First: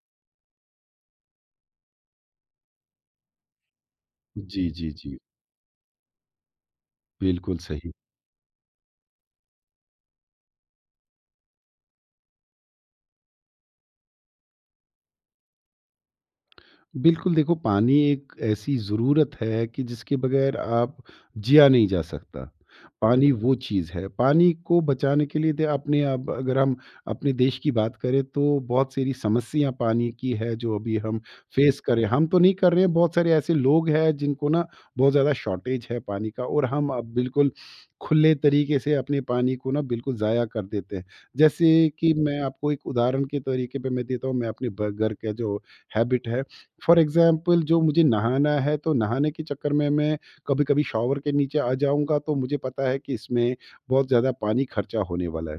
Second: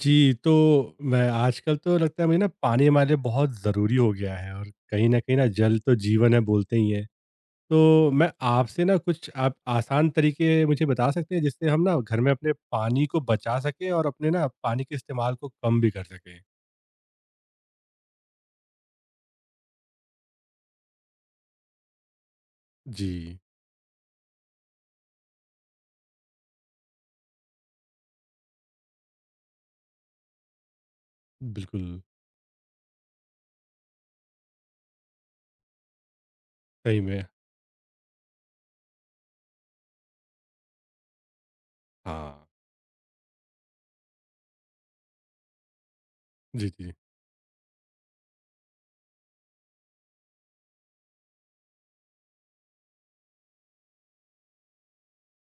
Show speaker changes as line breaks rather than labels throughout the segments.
जी, तो मैं आजकल तो लगता है मुझे ना पानी हमारे लिए बहुत ज़रूरी हो गया है
जी,
और
जी,
कहीं
जी।
न कहीं ना जल तो जीवन है बोलते ही हैं।
बिल्कुल सही।
तो मैं आपसे ना कुछ आप आसान तरीके मुझे बता सकते हैं जिससे हम ना घर में अपने पानी को बचा सकें और अपने ना पानी के इस्तेमाल को कम भी कर सकें?
बिल्कुल, देखो, पानी एक ऐसी ज़रूरत है कि जिसके बगैर आप जिया नहीं जा सकता। पानी
जी,
बिल्कुल वो चीज़ है। पानी को बचाने के लिए दे अपने अब अगर हम अपने देश की बात करें तो बहुत सारी समस्या पानी की है जो अभी हम फेस कर
बिल्कुल,
रहे हैं। हम तो नहीं कर रहे हैं, बहुत सारे ऐसे लोग हैं जिनको ना बहुत ज़्यादा शॉर्टेज है पानी का, और हम
सही
अब
में।
बिल्कुल खुले तरीके से अपने पानी को ना बिल्कुल ज़ाया कर देते हैं। जैसे कि मैं
हाँ,
आपको एक उदाहरण के तरीके पे मैं देता हूँ, मैं अपने ब घर का जो हैबिट है,
जी, जी।
फॉर एग्जांपल जो मुझे नहाना है तो नहाने के चक्कर में मैं कभी-कभी शॉवर के नीचे आ जाऊँगा, तो मुझे पता है कि इसमें बहुत ज़्यादा पानी खर्चा होने वाला है।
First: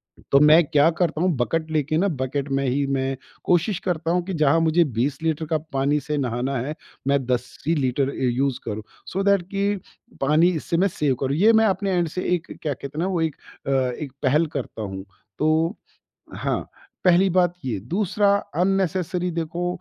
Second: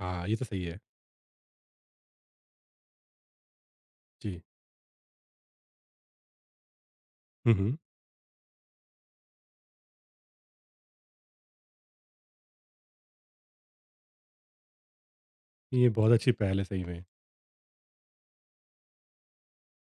हाँ, ये
तो
तो सही
मैं
है।
क्या करता हूँ, बकेट लेके ना बकेट में ही मैं कोशिश करता हूँ कि
जी।
जहाँ मुझे 20 लीटर का पानी से नहाना है, मैं 10
हुँ,
ही
हुँ।
लीटर यूज़ करूँ, सो दैट कि पानी इससे मैं सेव करूँ। ये मैं अपने एंड से एक, क्या कहते हैं ना, वो एक पहल करता हूँ। तो
ये बहुत अच्छी पहल
हाँ,
है सही में।
पहली बात ये। दूसरा, अननेसेसरी देखो,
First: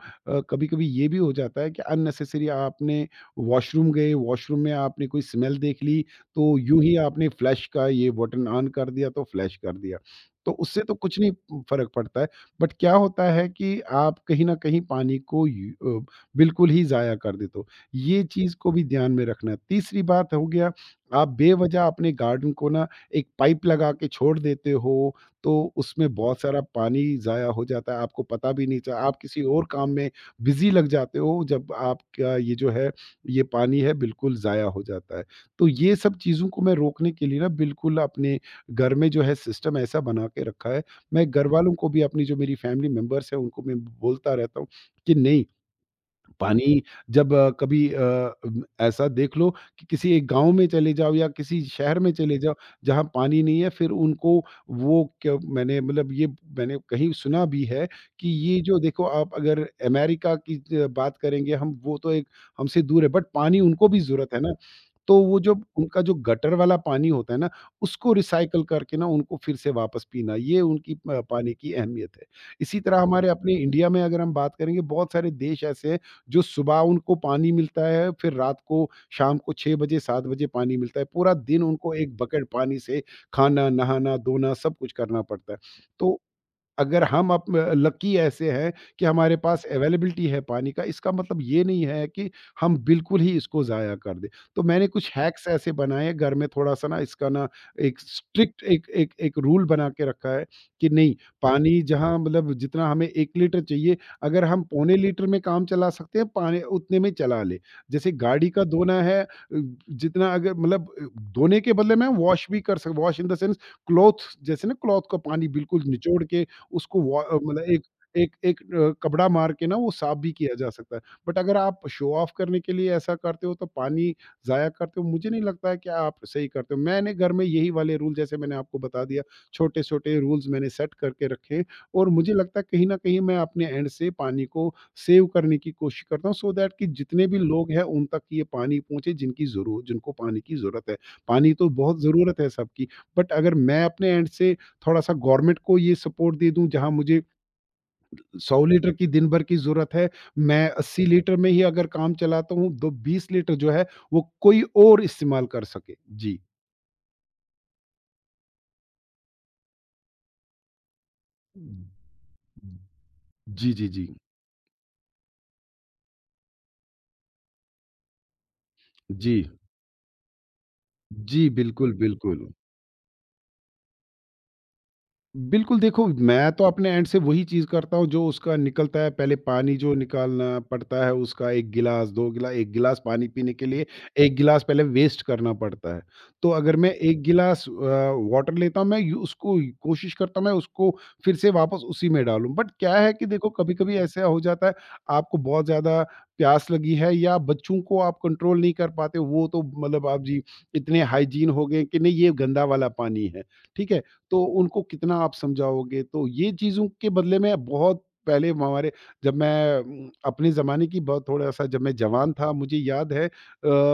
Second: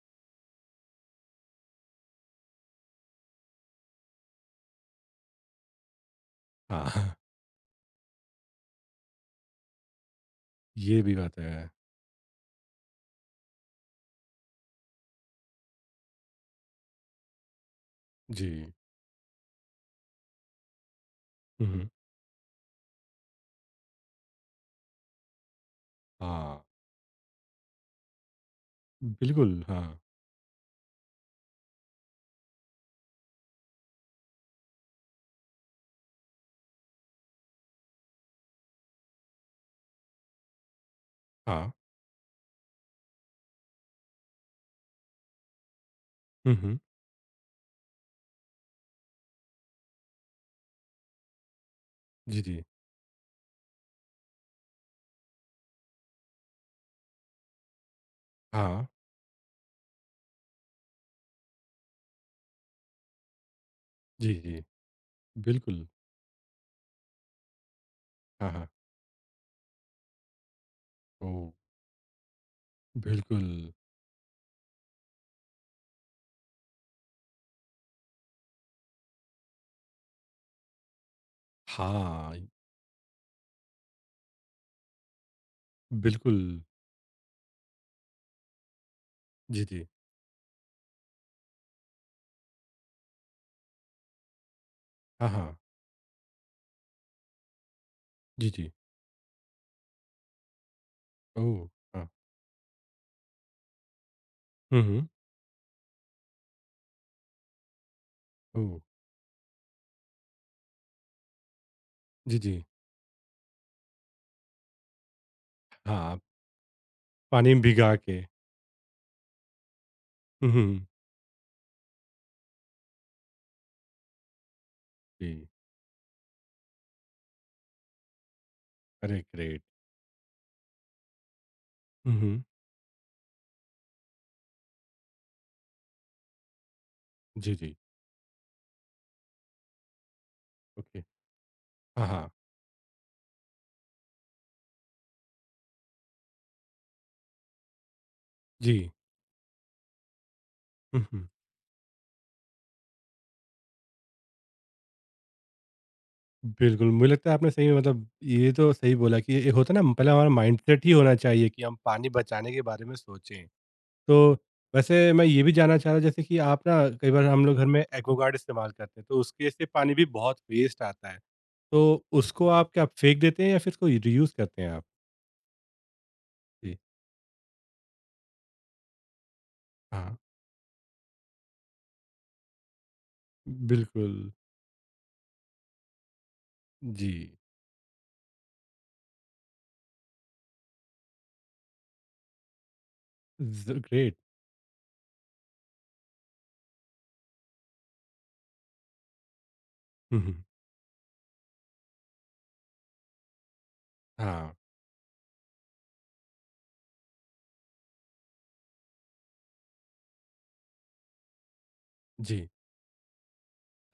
कभी कभी ये भी हो जाता है कि अननेसेसरी आपने वॉशरूम गए, वॉशरूम में आपने कोई स्मेल देख ली तो यूं
हाँ,
ही आपने फ्लैश का ये बटन ऑन कर दिया, तो फ्लैश कर दिया। तो उससे तो
ये भी
कुछ नहीं
बात है।
फ़र्क पड़ता है। बट क्या होता है कि आप कहीं न कहीं पानी को अ, बिल्कुल ही ज़ाया कर देते हो। ये चीज़ को
जी।
भी ध्यान में रखना है। तीसरी बात हो गया, आप
हुँ,
बेवज़ह
हुँ।
अपने गार्डन को ना एक पाइप लगा के छोड़ देते हो, तो उसमें बहुत सारा
हाँ,
पानी ज़ाया हो जाता है, आपको पता भी नहीं चला। आप किसी
बिल्कुल,
और काम
हाँ।
में बिज़ी लग जाते हो, जब आपका ये जो है, ये पानी है बिल्कुल ज़ाया हो जाता है। तो ये सब चीज़ों को मैं रोकने के लिए ना बिल्कुल अपने घर में जो है सिस्टम ऐसा बना के रखा है। मैं
हाँ।
घरवालों को भी, अपनी जो मेरी फैमिली मेंबर्स हैं उनको मैं बोलता रहता हूँ कि नहीं। हुँ।
हुँ, हुँ।
पानी जब कभी ऐसा देख लो कि किसी एक गाँव में चले जाओ या किसी शहर में चले
जी,
जाओ
जी।
जहाँ पानी नहीं है, फिर उनको वो क्या, मैंने मतलब ये मैंने कहीं सुना भी है कि ये जो
हाँ।
देखो, आप अगर अमेरिका की ज बात करेंगे हम, वो तो एक हमसे दूर है, बट पानी उनको भी ज़रूरत
जी,
है ना।
जी।
तो वो जब
बिल्कुल।
उनका जो गटर वाला पानी होता है ना, उसको
हाँ,
रिसाइकल
हाँ।
करके ना उनको फिर से वापस पीना, ये उनकी प
ओह!
पानी की अहमियत है। इसी तरह हमारे अपने
बिल्कुल।
इंडिया में अगर हम बात करेंगे, बहुत सारे देश ऐसे हैं, जो सुबह उनको पानी मिलता है, फिर रात को शाम को 6 बजे, 7 बजे पानी मिलता है। पूरा दिन उनको एक
हाँ,
बकेट पानी से खाना, नहाना, धोना सब कुछ करना पड़ता है। तो
बिल्कुल।
अगर हम अप लकी ऐसे हैं कि हमारे पास
जी, जी।
अवेलेबिलिटी है पानी का, इसका मतलब ये नहीं है कि हम बिल्कुल ही इसको ज़ाया कर दें। तो मैंने कुछ
हाँ,
हैक्स
हाँ।
ऐसे बनाए घर में, थोड़ा-सा ना इसका ना एक
जी,
स्ट्रिक्ट
जी।
एक एक एक रूल बना के रखा है कि नहीं,
ओह!
पानी
हाँ।
जहाँ मतलब जितना हमें 1 लीटर चाहिए, अगर हम
हुँ,
पौने
हुँ।
लीटर में काम चला सकते हैं, पानी उतने में चला लें। जैसे गाड़ी का
ओह!
धोना है, जितना अगर मतलब धोने के बदले में
जी,
वॉश भी
जी।
कर सक wash in the sense, cloth जैसे ना, क्लॉथ का पानी बिल्कुल
हाँ,
निचोड़ के उसको
पानी में
मतलब एक
भिगा के।
एक एक अ, कपड़ा मार के ना वो साफ भी
हुँ,
किया जा
हुँ।
सकता है। बट अगर आप शो ऑफ करने के लिए ऐसा करते हो तो पानी ज़ाया करते हो, मुझे नहीं
जी।
लगता है कि आप सही करते हो। मैंने घर में यही वाले रूल, जैसे मैंने आपको बता
अरे
दिया,
ग्रेट!
छोटे-छोटे रूल्स मैंने सेट करके रखे हैं और
हुँ,
मुझे
हुँ।
लगता है कहीं न कहीं मैं अपने एंड से पानी को सेव करने की कोशिश करता हूँ सो दैट कि जितने भी
जी,
लोग
जी।
हैं उन तक ये पानी पहुँचे जिनकी ज़रूर जिनको पानी की ज़रूरत है।
ओके।
पानी तो बहुत
हाँ, हाँ।
ज़रूरत है सबकी, बट अगर मैं अपने एंड से थोड़ा-सा गवर्नमेंट को ये सपोर्ट दे दूँ, जहाँ मुझे 100
जी।
लीटर की दिन भर की ज़रूरत है, मैं
हुँ,
80
हुँ।
लीटर में ही अगर काम चलाता हूँ, तो 20 लीटर जो है, वो कोई और इस्तेमाल कर सके। जी।
बिल्कुल, मुझे लगता है आपने सही में मतलब ये तो सही बोला कि ये होता है ना पहले हमारा माइंडसेट ही होना चाहिए कि हम पानी बचाने के बारे में सोचें।
जी, जी, जी। जी।
तो वैसे मैं ये भी जानना चाह रहा हूँ, जैसे कि आप ना कई बार हम लोग घर में एक्वागार्ड इस्तेमाल करते हैं तो
जी,
उसके से पानी भी बहुत वेस्ट आता है।
जी, बिल्कुल,
तो
बिल्कुल।
उसको आप क्या फेंक देते हैं या फिर उसको रीयूज़ करते हैं आप?
बिल्कुल, देखो, मैं तो
जी।
अपने एंड से वही चीज़ करता हूँ। जो उसका निकलता है, पहले पानी जो
हाँ।
निकालना पड़ता है उसका 1 गिलास, 2 गिला 1 गिलास पानी पीने के लिए
बिल्कुल।
1 गिलास पहले वेस्ट करना पड़ता है। तो अगर मैं
जी।
1 गिलास वाटर लेता हूँ, मैं यू उसको कोशिश करता हूँ, मैं उसको फिर से वापस उसी में डालूँ। बट क्या है कि देखो,
ज़
कभी-कभी
ग्रेट।
ऐसा हो जाता है आपको बहुत ज़्यादा प्यास लगी है या बच्चों को आप कंट्रोल नहीं कर पाते हो, वो तो मतलब
हुँ,
आप जी
हुँ।
इतने हाइजीन हो गए कि नहीं ये गंदा वाला पानी है, ठीक है? तो
हाँ।
उनको कितना आप समझाओगे? तो ये चीज़ों के बदले में, बहुत पहले हमारे, जब मैं अपने ज़माने की बहुत थोड़ा-सा, जब मैं जवान
जी।
था मुझे याद है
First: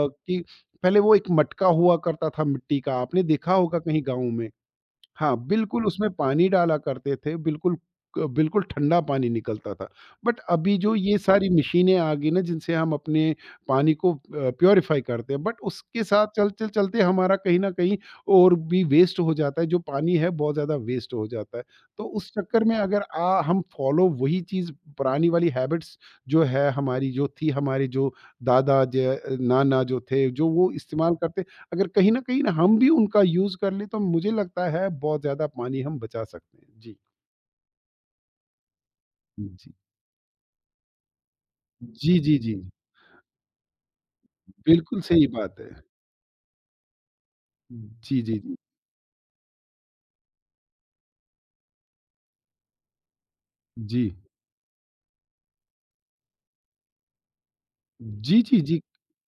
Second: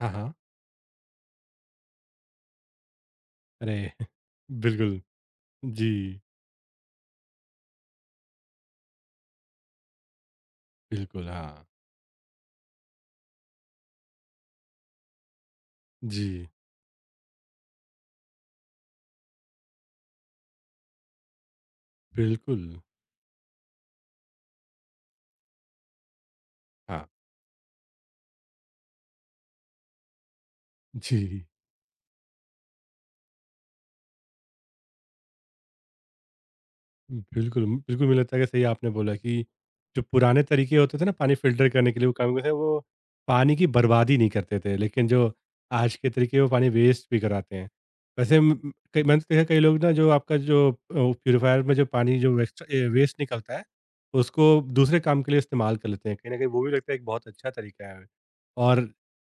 हाँ, हाँ।
पहले वो एक मटका हुआ करता था मिट्टी का, आपने देखा होगा
अरे!
कहीं गाँव में।
बिल्कुल।
हाँ, बिल्कुल,
जी।
उसमें पानी डाला करते थे, बिल्कुल ठंडा पानी निकलता था। बट अभी जो ये
बिल्कुल,
सारी
हाँ।
मशीनें आ गई ना जिनसे हम अपने पानी को प्यूरीफाई करते हैं, बट उसके साथ
जी।
चलते-चलते हमारा कहीं न कहीं और भी वेस्ट हो जाता है, जो पानी है बहुत ज़्यादा वेस्ट हो जाता है। तो उस चक्कर
बिल्कुल।
में, अगर हम फ़ॉलो वही चीज़ पुरानी वाली हैबिट्स, जो है
हाँ।
हमारी जो थी, हमारे जो दादा ज नाना जो थे, जो वो इस्तेमाल करते,
जी।
अगर कहीं न कहीं ना हम भी उनका यूज़ कर लें, तो मुझे लगता है बहुत ज़्यादा पानी हम बचा सकते हैं। जी।
बिल्कुल, बिल्कुल, मुझे लगता है कि सही आपने बोला कि
जी।
जो पुराने तरीके होते थे ना पानी फ़िल्टर करने के लिए वो
जी,
काम
जी,
करते थे,
जी।
वो पानी की बर्बादी नहीं करते थे,
बिल्कुल
लेकिन
सही
जो
बात है।
आज के तरीके वो पानी वेस्ट भी कराते हैं।
जी, जी,
वैसे म
जी।
म कई मैंने तो देखा है कई लोग ना जो आपका जो प्यूरीफायर में जो पानी जो वेस्ट निकलता है,
जी।
उसको दूसरे काम के लिए इस्तेमाल कर लेते हैं। कहीं न कहीं वो भी लगता है एक बहुत अच्छा तरीका है
जी, जी, जी।
और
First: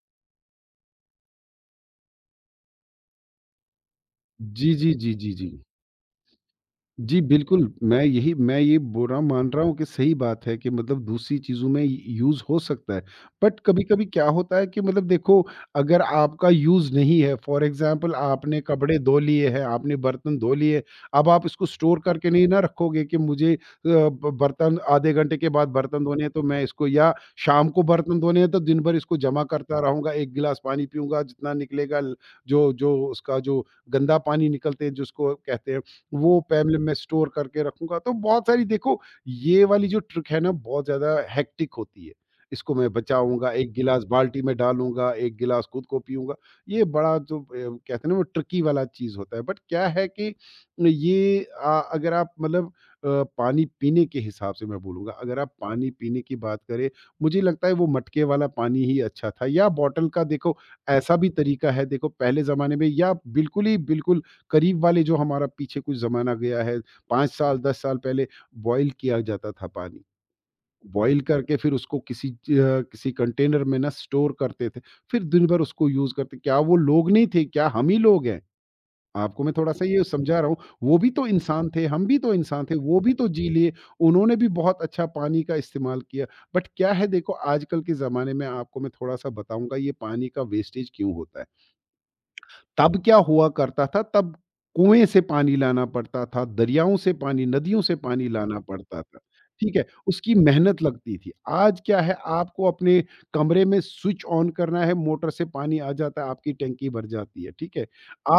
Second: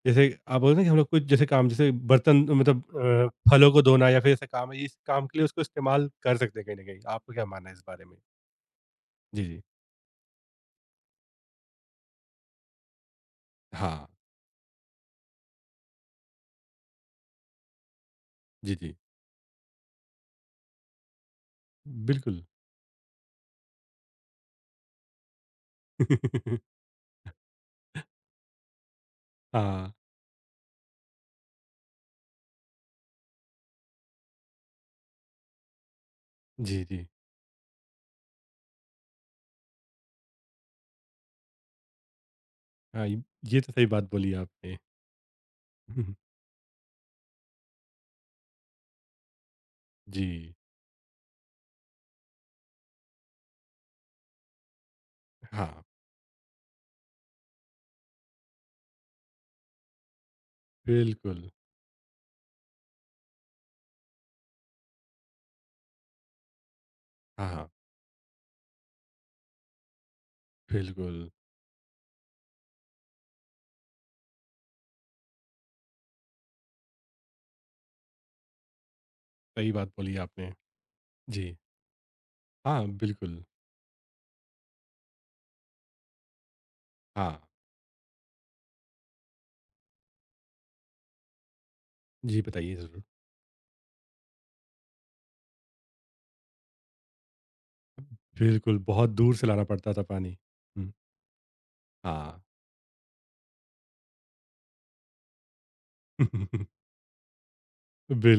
जैसे आप बोल रहे हैं ना कि हम लोग कुछ जैसे काम जैसे बर्तन मतलब फलों को धोना या फिर ऐसा
जी,
काम है
जी,
इस
जी,
काम
जी,
के लिए
जी।
उसको इस्तेमाल कर सकते हैं कहीं ना कहीं
जी,
आपको क्या
बिल्कुल,
मानना है इस बारे में।
मैं ये बोल रहा हूँ,
जी
मान
जी।
रहा हूँ कि सही बात है कि मतलब दूसरी चीज़ों में यूज़ हो सकता है। बट कभी-कभी
हाँ।
क्या होता है कि मतलब देखो, अगर आपका यूज़ नहीं है, फॉर एग्ज़ाम्पल आपने
जी जी।
कपड़े धो लिए हैं, आपने बर्तन धो लिए, अब आप इसको स्टोर करके
बिल्कुल।
नहीं ना रखोगे कि मुझे अ, ब बर्तन आधे घंटे के बाद बर्तन धोने हैं, तो मैं इसको या शाम को बर्तन धोने हैं तो दिन भर इसको जमा करता
हाँ।
रहूँगा, 1 गिलास पानी पीऊँगा जितना निकलेगा ल जो जो उसका जो गंदा पानी निकलते हैं जिसको कहते हैं वो पैमल
जी
मैं
जी।
स्टोर करके रखूँगा। तो बहुत सारी देखो, ये वाली जो ट्रिक है ना, बहुत ज़्यादा हेक्टिक होती है। इसको मैं
हाँ,
बचाऊँगा,
ये
1
तो सही
गिलास
बात बोली
बाल्टी में
आपने।
डालूँगा, 1 गिलास खुद को पीऊँगा। ये बड़ा जो कहते हैं ना, वो ट्रिकी वाला चीज़ होता है। बट क्या है कि
जी।
ये अगर आप मतलब अ, पानी पीने के हिसाब से मैं बोलूँगा, अगर आप
हाँ,
पानी पीने की बात करें, मुझे लगता है वो मटके वाला पानी ही अच्छा था या बॉटल का, देखो ऐसा भी
बिल्कुल।
तरीका है देखो, पहले ज़माने में या बिल्कुल ही बिल्कुल करीब वाले जो हमारा पीछे कुछ ज़माना गया है, 5
हाँ,
साल
हाँ,
10 साल पहले बॉयल किया जाता था पानी।
बिल्कुल
बॉयल करके फिर उसको किसी कंटेनर में ना स्टोर करते थे। फिर दिन भर उसको यूज़ करते, क्या वो लोग नहीं थे? क्या हम ही लोग हैं? आपको मैं
सही
थोड़ा-सा
बात
ये
बोली
समझा रहा
आपने।
हूँ, वो भी तो
जी।
इंसान थे, हम भी तो इंसान थे,
हाँ,
वो भी तो
बिल्कुल।
जी लिए, उन्होंने भी बहुत अच्छा पानी का इस्तेमाल किया। बट क्या है देखो,
हाँ,
आजकल के ज़माने में आपको मैं थोड़ा-सा बताऊँगा ये पानी का वेस्टेज क्यों होता है?
जी बताइए
तब
जरूर।
क्या हुआ करता था, तब कुएँ से पानी लाना पड़ता था, दरियाओं से पानी, नदियों से पानी लाना
बिल्कुल,
पड़ता
बहुत
था,
दूर से लाना
ठीक है?
पड़ता था
उसकी
पानी।
मेहनत
हम्म,
लगती थी। आज क्या है,
हाँ।
आपको अपने कमरे में स्विच ऑन करना है, मोटर से पानी आ जाता है, आपकी टंकी भर जाती है, ठीक है?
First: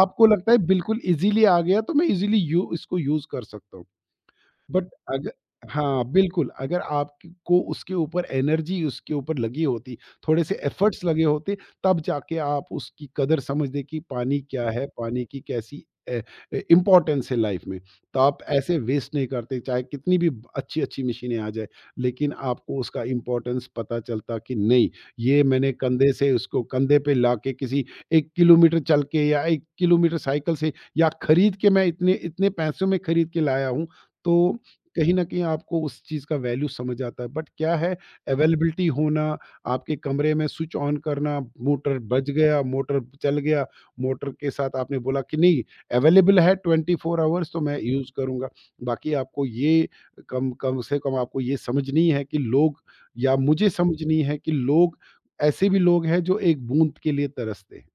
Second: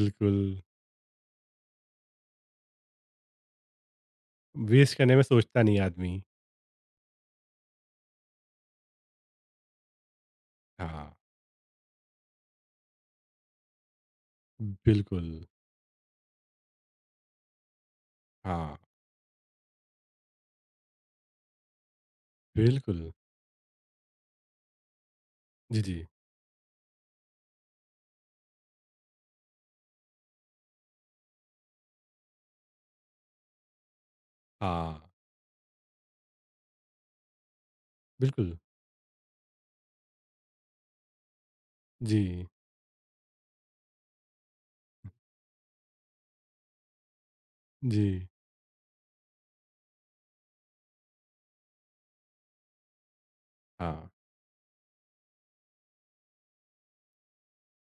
आपको लगता है बिल्कुल ईज़िली आ गया तो मैं ईज़िली यू इसको यूज़ कर सकता हूँ। बट
वेस्ट करने में
अग
सोचता नहीं
हाँ,
आदमी।
बिल्कुल, अगर आपकी को उसके ऊपर एनर्जी उसके ऊपर लगी होती, थोड़े से एफर्ट्स
हाँ।
लगे होते, तब जाके आप उसकी कदर समझते कि पानी क्या है, पानी
बिल्कुल।
की कैसी अ, इम्पोर्टेंस है लाइफ में। तो आप
हाँ।
ऐसे वेस्ट नहीं करते, चाहे कितनी भी अच्छी-अच्छी मशीनें आ जाए, लेकिन आपको
बिल्कुल।
उसका इम्पोर्टेंस पता चलता कि नहीं, ये मैंने
जी, जी।
कंधे से उसको कंधे पे लाके किसी 1 किलोमीटर चल के या 1 किलोमीटर साइकिल से या खरीद के मैं इतने इतने पैसों में खरीद के लाया हूँ, तो
हाँ।
कहीं न कहीं आपको उस चीज़ का वैल्यू समझ आता है। बट क्या है
बिल्कुल।
अवेलेबिलिटी होना, आपके कमरे में स्विच ऑन करना, मोटर बज
जी,
गया, मोटर चल गया, मोटर के साथ आपने बोला कि नहीं अवेलेबल है 24 आवर्स तो मैं
जी।
यूज़ करूँगा। बाकी आपको ये कम कम से कम आपको ये समझनी है कि लोग या मुझे
हाँ।
समझनी है कि लोग ऐसे भी लोग हैं जो एक बूँद के लिए तरसते हैं।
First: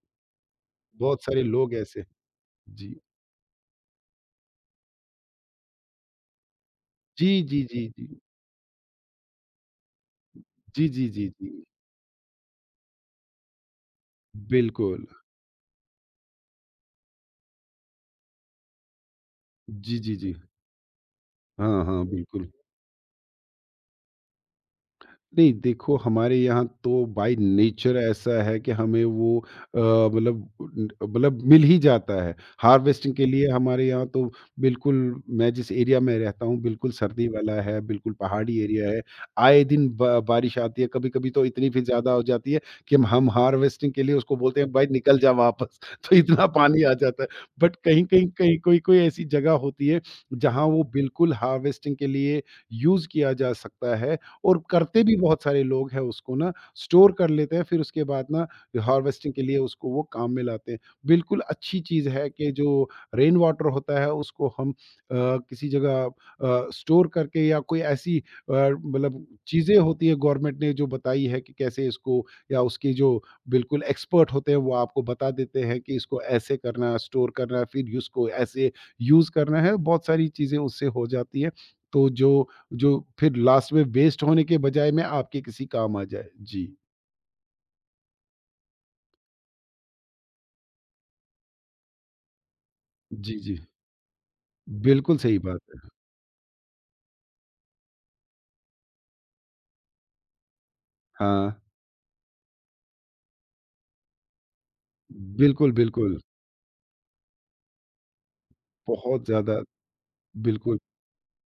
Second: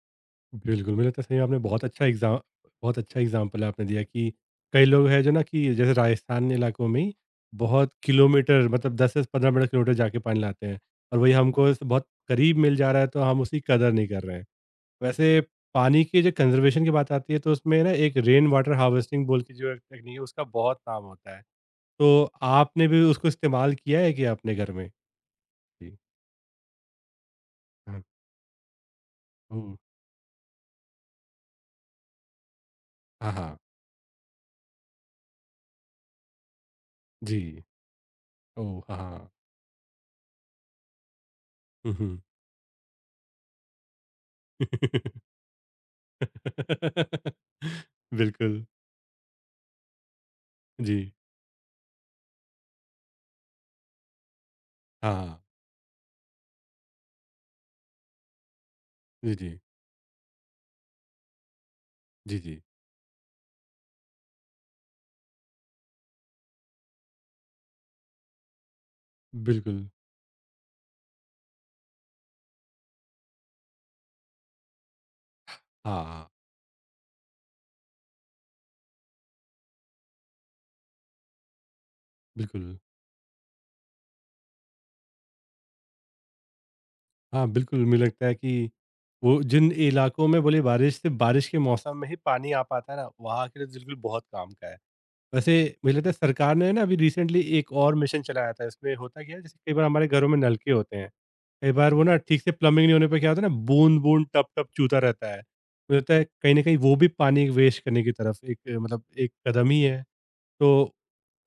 बिल्कुल, मुझे लगता
बहुत
है सही
सारे
में आपने
लोग ऐसे हैं। जी।
बहुत अच्छा एग्ज़ाम्पल आपने दिया कि कई लोग हैं जो ना कि जैसे राजस्थान इलाकों में ही
जी, जी, जी,
बहुत
जी।
किलोमीटर मतलब 10 से 15 मिनट किलोमीटर जाके पानी लाते हैं
जी, जी,
और
जी,
वही
जी।
हमको स बहुत करीब मिल जा रहा है तो हम उसकी कदर नहीं कर रहे हैं।
बिल्कुल।
वैसे पानी की जो कंज़र्वेशन की बात आती है तो उसमें ना एक रेन वाटर हार्वेस्टिंग बोल के जो एक
जी,
तकनीक
जी,
है
जी।
उसका बहुत काम होता है।
हाँ, हाँ,
तो
बिल्कुल।
आपने भी उसको इस्तेमाल किया है क्या अपने घर में?
नहीं, देखो
जी।
हमारे यहाँ तो बाय नेचर
हाँ।
ऐसा है कि हमें वो
ओह!
अ, मतलब उन मतलब मिल ही जाता है। हार्वेस्टिंग के
हाँ,
लिए
हाँ।
हमारे यहाँ तो बिल्कुल मैं जिस एरिया में रहता हूँ बिल्कुल सर्दी
जी।
वाला है, बिल्कुल पहाड़ी
ओह!
एरिया
हाँ,
है।
हाँ।
आए दिन ब बारिश आती है, कभी-कभी तो इतनी फिर
हुँ,
ज़्यादा
हुँ।
हो जाती है कि हम हार्वेस्टिंग के लिए उसको बोलते हैं भाई निकल जा वापस, तो इतना पानी आ जाता है। बट कहीं-कहीं, कहीं
बिल्कुल।
कोई-कोई ऐसी जगह होती है जहाँ वो
जी।
बिल्कुल हार्वेस्टिंग के लिए यूज़ किया जा सकता है। और करते भी बहुत
हाँ।
सारे लोग हैं उसको ना स्टोर कर लेते हैं फिर उसके बाद ना हार्वेस्टिंग
जी,
के लिए
जी।
उसको वो काम में लाते हैं। बिल्कुल अच्छी चीज़ है
जी,
कि
जी।
जो रेन वाटर होता है उसको हम किसी जगह स्टोर करके या कोई ऐसी मतलब चीज़ें
बिल्कुल।
होती है गवर्नमेंट ने जो बताई है कि कैसे इसको या उसके जो बिल्कुल एक्सपर्ट होते हैं वो आपको बता देते हैं कि
हाँ,
इसको
हाँ।
ऐसे करना है, स्टोर करना है, फिर इसको ऐसे यूज़ करना है। बहुत सारी चीज़ें उससे हो जाती है। तो जो
बिल्कुल।
जो फिर लास्ट में वेस्ट होने के बजाय में आपके किसी काम आ जाए। जी।
हाँ, बिल्कुल मुझे लगता है कि वो जिन इलाकों में बोले बारिश सिर्फ़ बारिश के मौसम में ही पानी आ पाता है ना,
जी,
वहाँ
जी।
के लिए तो बिल्कुल बहुत काम का है।
बिल्कुल सही
वैसे
बात है।
मुझे लगता है सरकार ने ना अभी रिसेंटली एक और मिशन चलाया था, इसमें होता क्या है जैसे कई बार हमारे घरों में नलके होते हैं।
हाँ।
कई बार वो ना ठीक से प्लम्बिंग नहीं होने पे क्या होता है ना बूंद-बूंद, टप-टप चूता रहता है।
बिल्कुल,
मुझे लगता
बिल्कुल।
है कहीं न कहीं वो भी पानी वेस्ट करने की तरफ एक मतलब
बहुत
एक
ज़्यादा
कदम ही है।
बिल्कुल,
तो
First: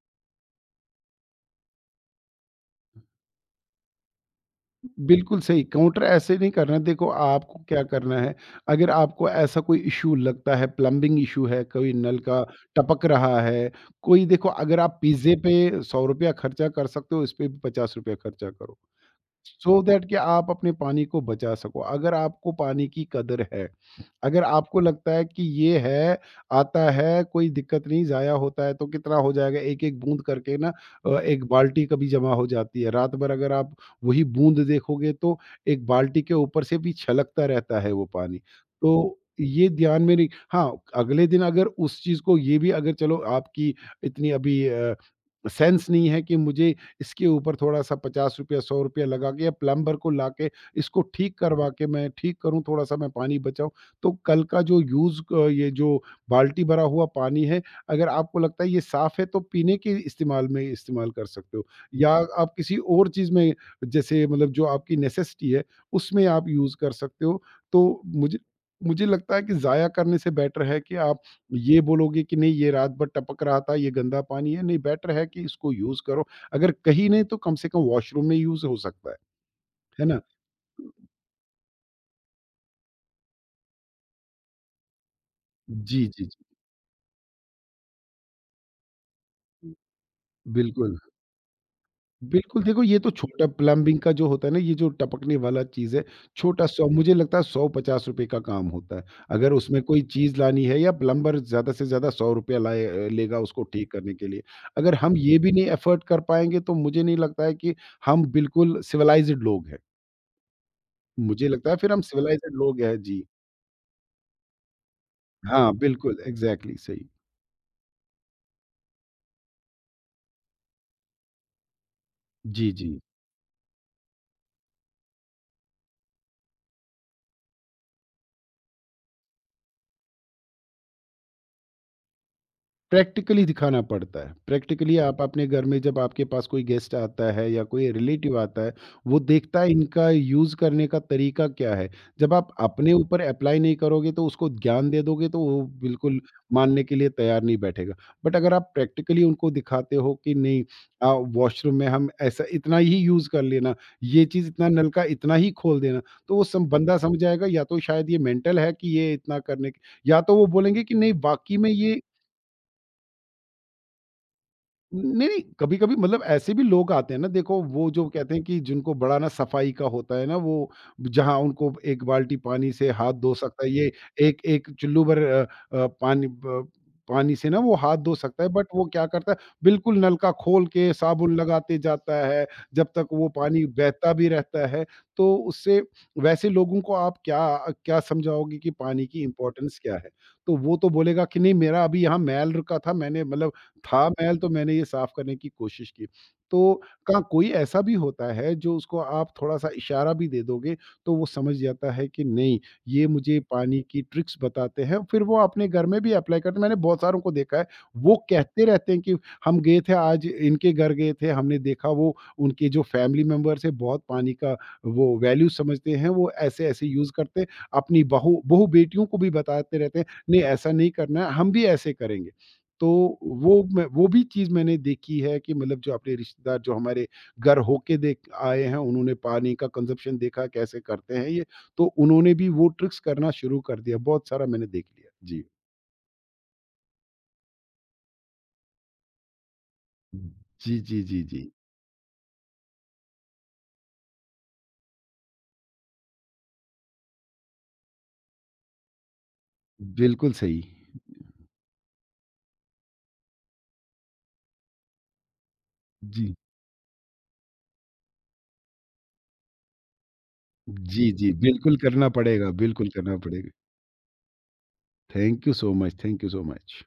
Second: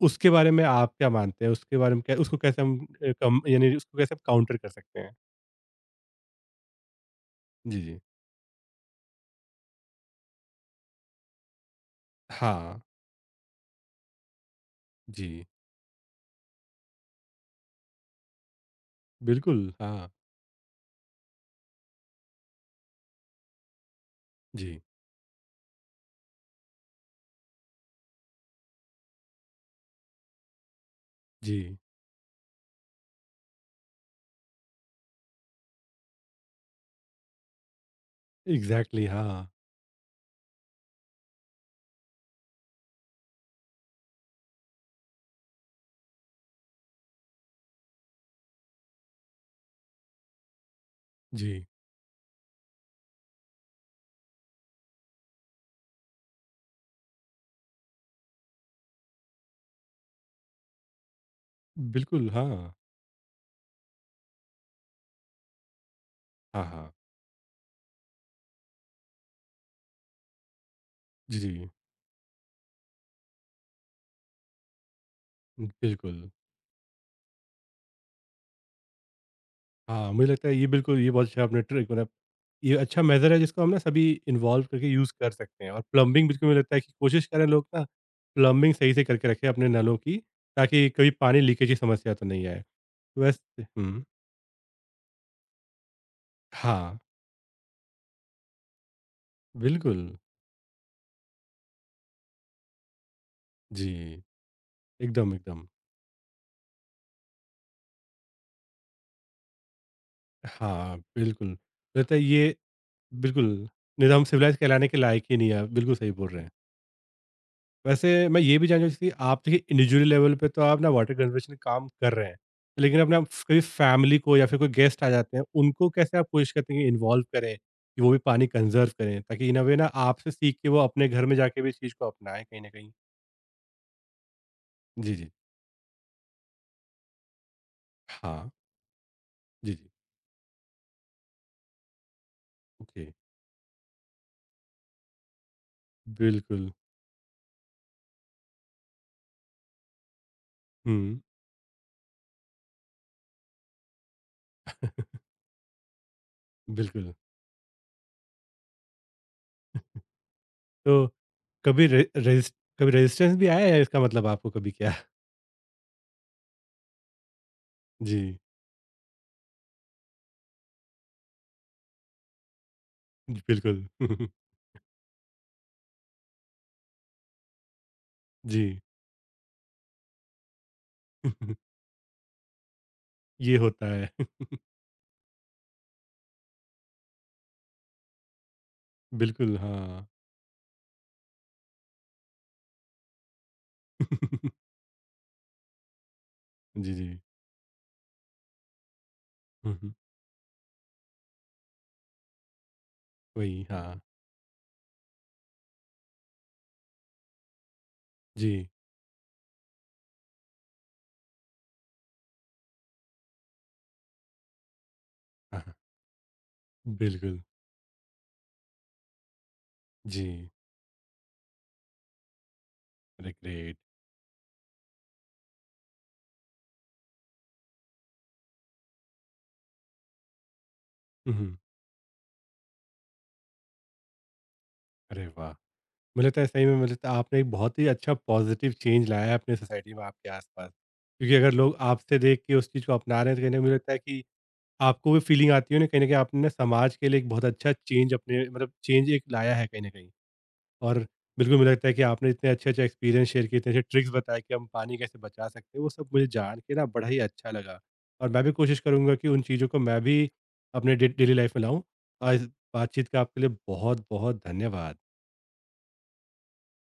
उसके बारे में आप क्या मानते हैं? उसके बारे में क्या उसको कैसे हम कम यानी उसको कैसे हम काउंटर कर सकते हैं?
बिल्कुल सही काउंटर ऐसे नहीं करना देखो आपको
जी,
क्या
जी।
करना है, अगर आपको ऐसा कोई इश्यू लगता है, प्लंबिंग इश्यू है, कोई नल का
हाँ।
टपक रहा है, कोई देखो अगर आप पिज़्ज़े
जी।
पे ₹100 खर्चा कर सकते हो, इस पे भी ₹50 खर्चा करो।
बिल्कुल,
दैट
हाँ।
कि आप अपने पानी को बचा सको अगर आपको पानी की कदर है अगर आपको
जी,
लगता है कि ये है आता है कोई दिक्कत नहीं जाया होता है तो कितना हो जाएगा एक एक बूंद करके ना एक
जी।
बाल्टी कभी जमा हो जाती है रात भर अगर आप वही बूंद देखोगे तो एक बाल्टी के ऊपर से भी छलकता रहता है वो पानी
एग्ज़ैक्टली
तो
हाँ।
ये ध्यान में नहीं हाँ अगले दिन अगर उस चीज को ये भी अगर चलो आपकी इतनी अभी सेंस नहीं है कि मुझे इसके ऊपर थोड़ा-सा ₹50 ₹100 लगा के या प्लम्बर को लाके इसको ठीक
जी।
करवा के मैं ठीक करूँ, थोड़ा-सा मैं पानी बचाऊँ, तो कल का जो यूज़ क ये जो बाल्टी भरा हुआ पानी है, अगर आपको लगता है ये साफ़ है तो पीने के इस्तेमाल में इस्तेमाल कर सकते हो। या
बिल्कुल,
आप
हाँ।
किसी और चीज़ में जैसे मतलब जो आपकी नेसेसिटी है, उसमें आप
हाँ,
यूज़ कर
हाँ।
सकते हो। तो मुझे मुझे लगता है कि ज़ाया करने से बेटर है कि आप
जी,
ये बोलोगे कि नहीं ये रात भर टपक रहा था, ये गंदा पानी है, नहीं बेटर है कि इसको यूज़
बिल्कुल।
करो अगर कहीं नहीं तो कम से कम वॉशरूम में यूज़ हो सकता है
हाँ,
ना?
मुझे लगता है ये बिल्कुल ये बहुत अच्छा आपने ट्रिक मतलब ये अच्छा मेथड है जिसको हम ना सभी इन्वॉल्व करके यूज़ कर सकते हैं और
जी, जी,
प्लम्बिंग बिल्कुल
जी।
मुझे लगता है कि कोशिश करें लोग ना प्लम्बिंग सही से करके रखें अपने नलों की ताकि
बिल्कुल,
कभी पानी लीकेज की समस्या तो नहीं
बिल्कुल
आए।
देखो ये तो छोटा
वैसे
प्लम्बिंग
हुँ,
का जो होता है ना, ये जो टपकने वाला चीज़ है, छोटा सौ
हाँ,
मुझे लगता है ₹100-50 का काम होता है। अगर उसमें कोई
बिल्कुल।
चीज़ लानी है या प्लम्बर ज़्यादा से ज़्यादा ₹100 लाए लेगा उसको ठीक
जी,
करने के लिए। अगर हम
एकदम,
ये भी नहीं
एकदम।
एफर्ट कर पाएँगे तो मुझे नहीं लगता है कि हम बिल्कुल सिविलाइज़्ड लोग हैं।
हाँ, बिल्कुल।
मुझे लगता है फिर
मुझे
हम
लगता है
सिविलाइज़्ड
ये
लोग हैं। जी।
बिल्कुल, नहीं तो हम सिविलाइज़ कहलाने के लायक ही नहीं है, आप
हाँ,
बिल्कुल सही
बिल्कुल
बोल रहे हैं।
एग्ज़ैक्टली सही।
वैसे मैं ये भी जानना चाहती थी आप देखिए इंडिविजुअल लेवल पे तो आप ना वाटर कंजर्वेशन काम कर रहे हैं
जी, जी।
लेकिन अपने आप कभी फैमिली को या फिर कोई गेस्ट आ जाते हैं उनको कैसे आप कोशिश करते हैं कि इन्वॉल्व करें कि वो भी पानी कंजर्व करें ताकि इन वे ना आपसे सीख के वो अपने घर में जाके भी इस चीज़ को अपनाएं कहीं ना कहीं।
प्रैक्टिकली दिखाना पड़ता है। प्रैक्टिकली हुँ।
जी
आप
जी।
अपने घर में जब आपके पास कोई गेस्ट आता है या कोई रिलेटिव
हाँ।
आता है, वो देखता है
जी जी।
इनका यूज़ करने का तरीका क्या है। जब आप अपने
ओके।
ऊपर अप्लाई नहीं करोगे तो उसको ज्ञान दे दोगे तो वो बिल्कुल
बिल्कुल।
मानने के लिए तैयार नहीं बैठेगा। बट अगर आप प्रैक्टिकली उनको दिखाते हो कि नहीं अ,
हम्म।
वॉशरूम में हम ऐसा इतना ही यूज़ कर लेना, ये चीज़ इतना नल का इतना ही खोल देना, तो वो सम बंदा
बिल्कुल।
समझ जाएगा या तो शायद ये मेंटल है कि ये इतना करने क या तो वो बोलेंगे कि
तो
नहीं वाक़ई में
कभी
ये
रे, रेजिस्ट, कभी रेजिस्टेंस भी आया है इसका मतलब आपको कभी क्या?
नहीं, नहीं, कभी-कभी मतलब ऐसे भी लोग आते हैं ना देखो वो जो
जी।
कहते हैं कि जिनको बड़ा ना सफाई का होता है ना वो जहाँ उनको एक बाल्टी पानी से हाथ धो सकता है
बिल्कुल।
ये एक एक चुल्लू भर अ, पानी ब पानी से ना वो हाथ धो सकता है
जी।
बट वो क्या करता है बिल्कुल नलका खोल के साबुन लगाते जाता है, जब तक वो
ये
पानी
होता है।
बहता भी रहता है। तो उससे वैसे लोगों को आप क्या क्या समझाओगे कि पानी की
बिल्कुल
इम्पोर्टेंस क्या
हाँ।
है? तो वो तो बोलेगा कि नहीं मेरा अभी यहाँ मैल रुका था मैंने मतलब था मैल तो मैंने ये साफ करने की कोशिश की। तो
जी,
का
जी।
कोई ऐसा भी होता है जो उसको आप थोड़ा-सा
हुँ, हुँ।
इशारा भी दे दोगे तो वो समझ जाता है कि नहीं, ये मुझे
वही
पानी
हाँ।
की ट्रिक्स बताते हैं फिर वो अपने घर में भी अप्लाई करते हैं। मैंने बहुत सारों को देखा है, वो
जी।
कहते रहते हैं कि हम गए थे आज इनके घर गए थे, हमने देखा वो उनके जो फैमिली मेंबर्स हैं बहुत पानी का वो वैल्यू
हाँ, हाँ।
समझते हैं, वो ऐसे-ऐसे यूज़ करते
बिल्कुल।
हैं। अपनी बहू बहू बेटियों को भी बताते रहते हैं, नहीं
जी।
ऐसा नहीं करना है, हम भी ऐसे करेंगे। तो
अरे ग्रेट!
वो भी चीज़ मैंने देखी है कि मतलब जो अपने रिश्तेदार जो हमारे घर होके देख आए हैं, उन्होंने पानी का कंज़म्पशन देखा कैसे करते हैं
हुँ,
ये,
हुँ।
तो उन्होंने भी वो ट्रिक्स करना शुरू कर दिया। बहुत सारा मैंने देख लिया।
अरे
जी।
वाह! मुझे लगता है सही में मुझे लगता है आपने एक बहुत ही अच्छा पॉज़िटिव चेंज लाया है अपनी सोसाइटी में आपके आस-पास।
जी, जी, जी,
क्योंकि
जी।
अगर लोग आपसे देख के उस चीज़ को अपना रहे हैं तो कहीं न कहीं मुझे लगता है कि आपको भी फीलिंग आती है ना कहीं न कहीं आपने ना समाज के लिए एक बहुत अच्छा चेंज अपने मतलब चेंज एक लाया है कहीं न कहीं।
बिल्कुल सही।
और बिल्कुल मुझे लगता है कि आपने इतने अच्छे-अच्छे एक्सपीरियंस शेयर किए, इतने अच्छे ट्रिक्स बताए कि हम पानी कैसे बचा सकते हैं, वो सब मुझे
जी।
जान के ना बड़ा ही अच्छा लगा। और मैं भी कोशिश करूँगा कि उन चीज़ों को मैं भी अपने डे
जी, जी,
डेली लाइफ में
बिल्कुल
लाऊँ।
करना
आज
पड़ेगा, बिल्कुल
बातचीत
करना
का आपके
पड़ेगा।
लिए बहुत-बहुत धन्यवाद।
Thank you so much, thank you so much.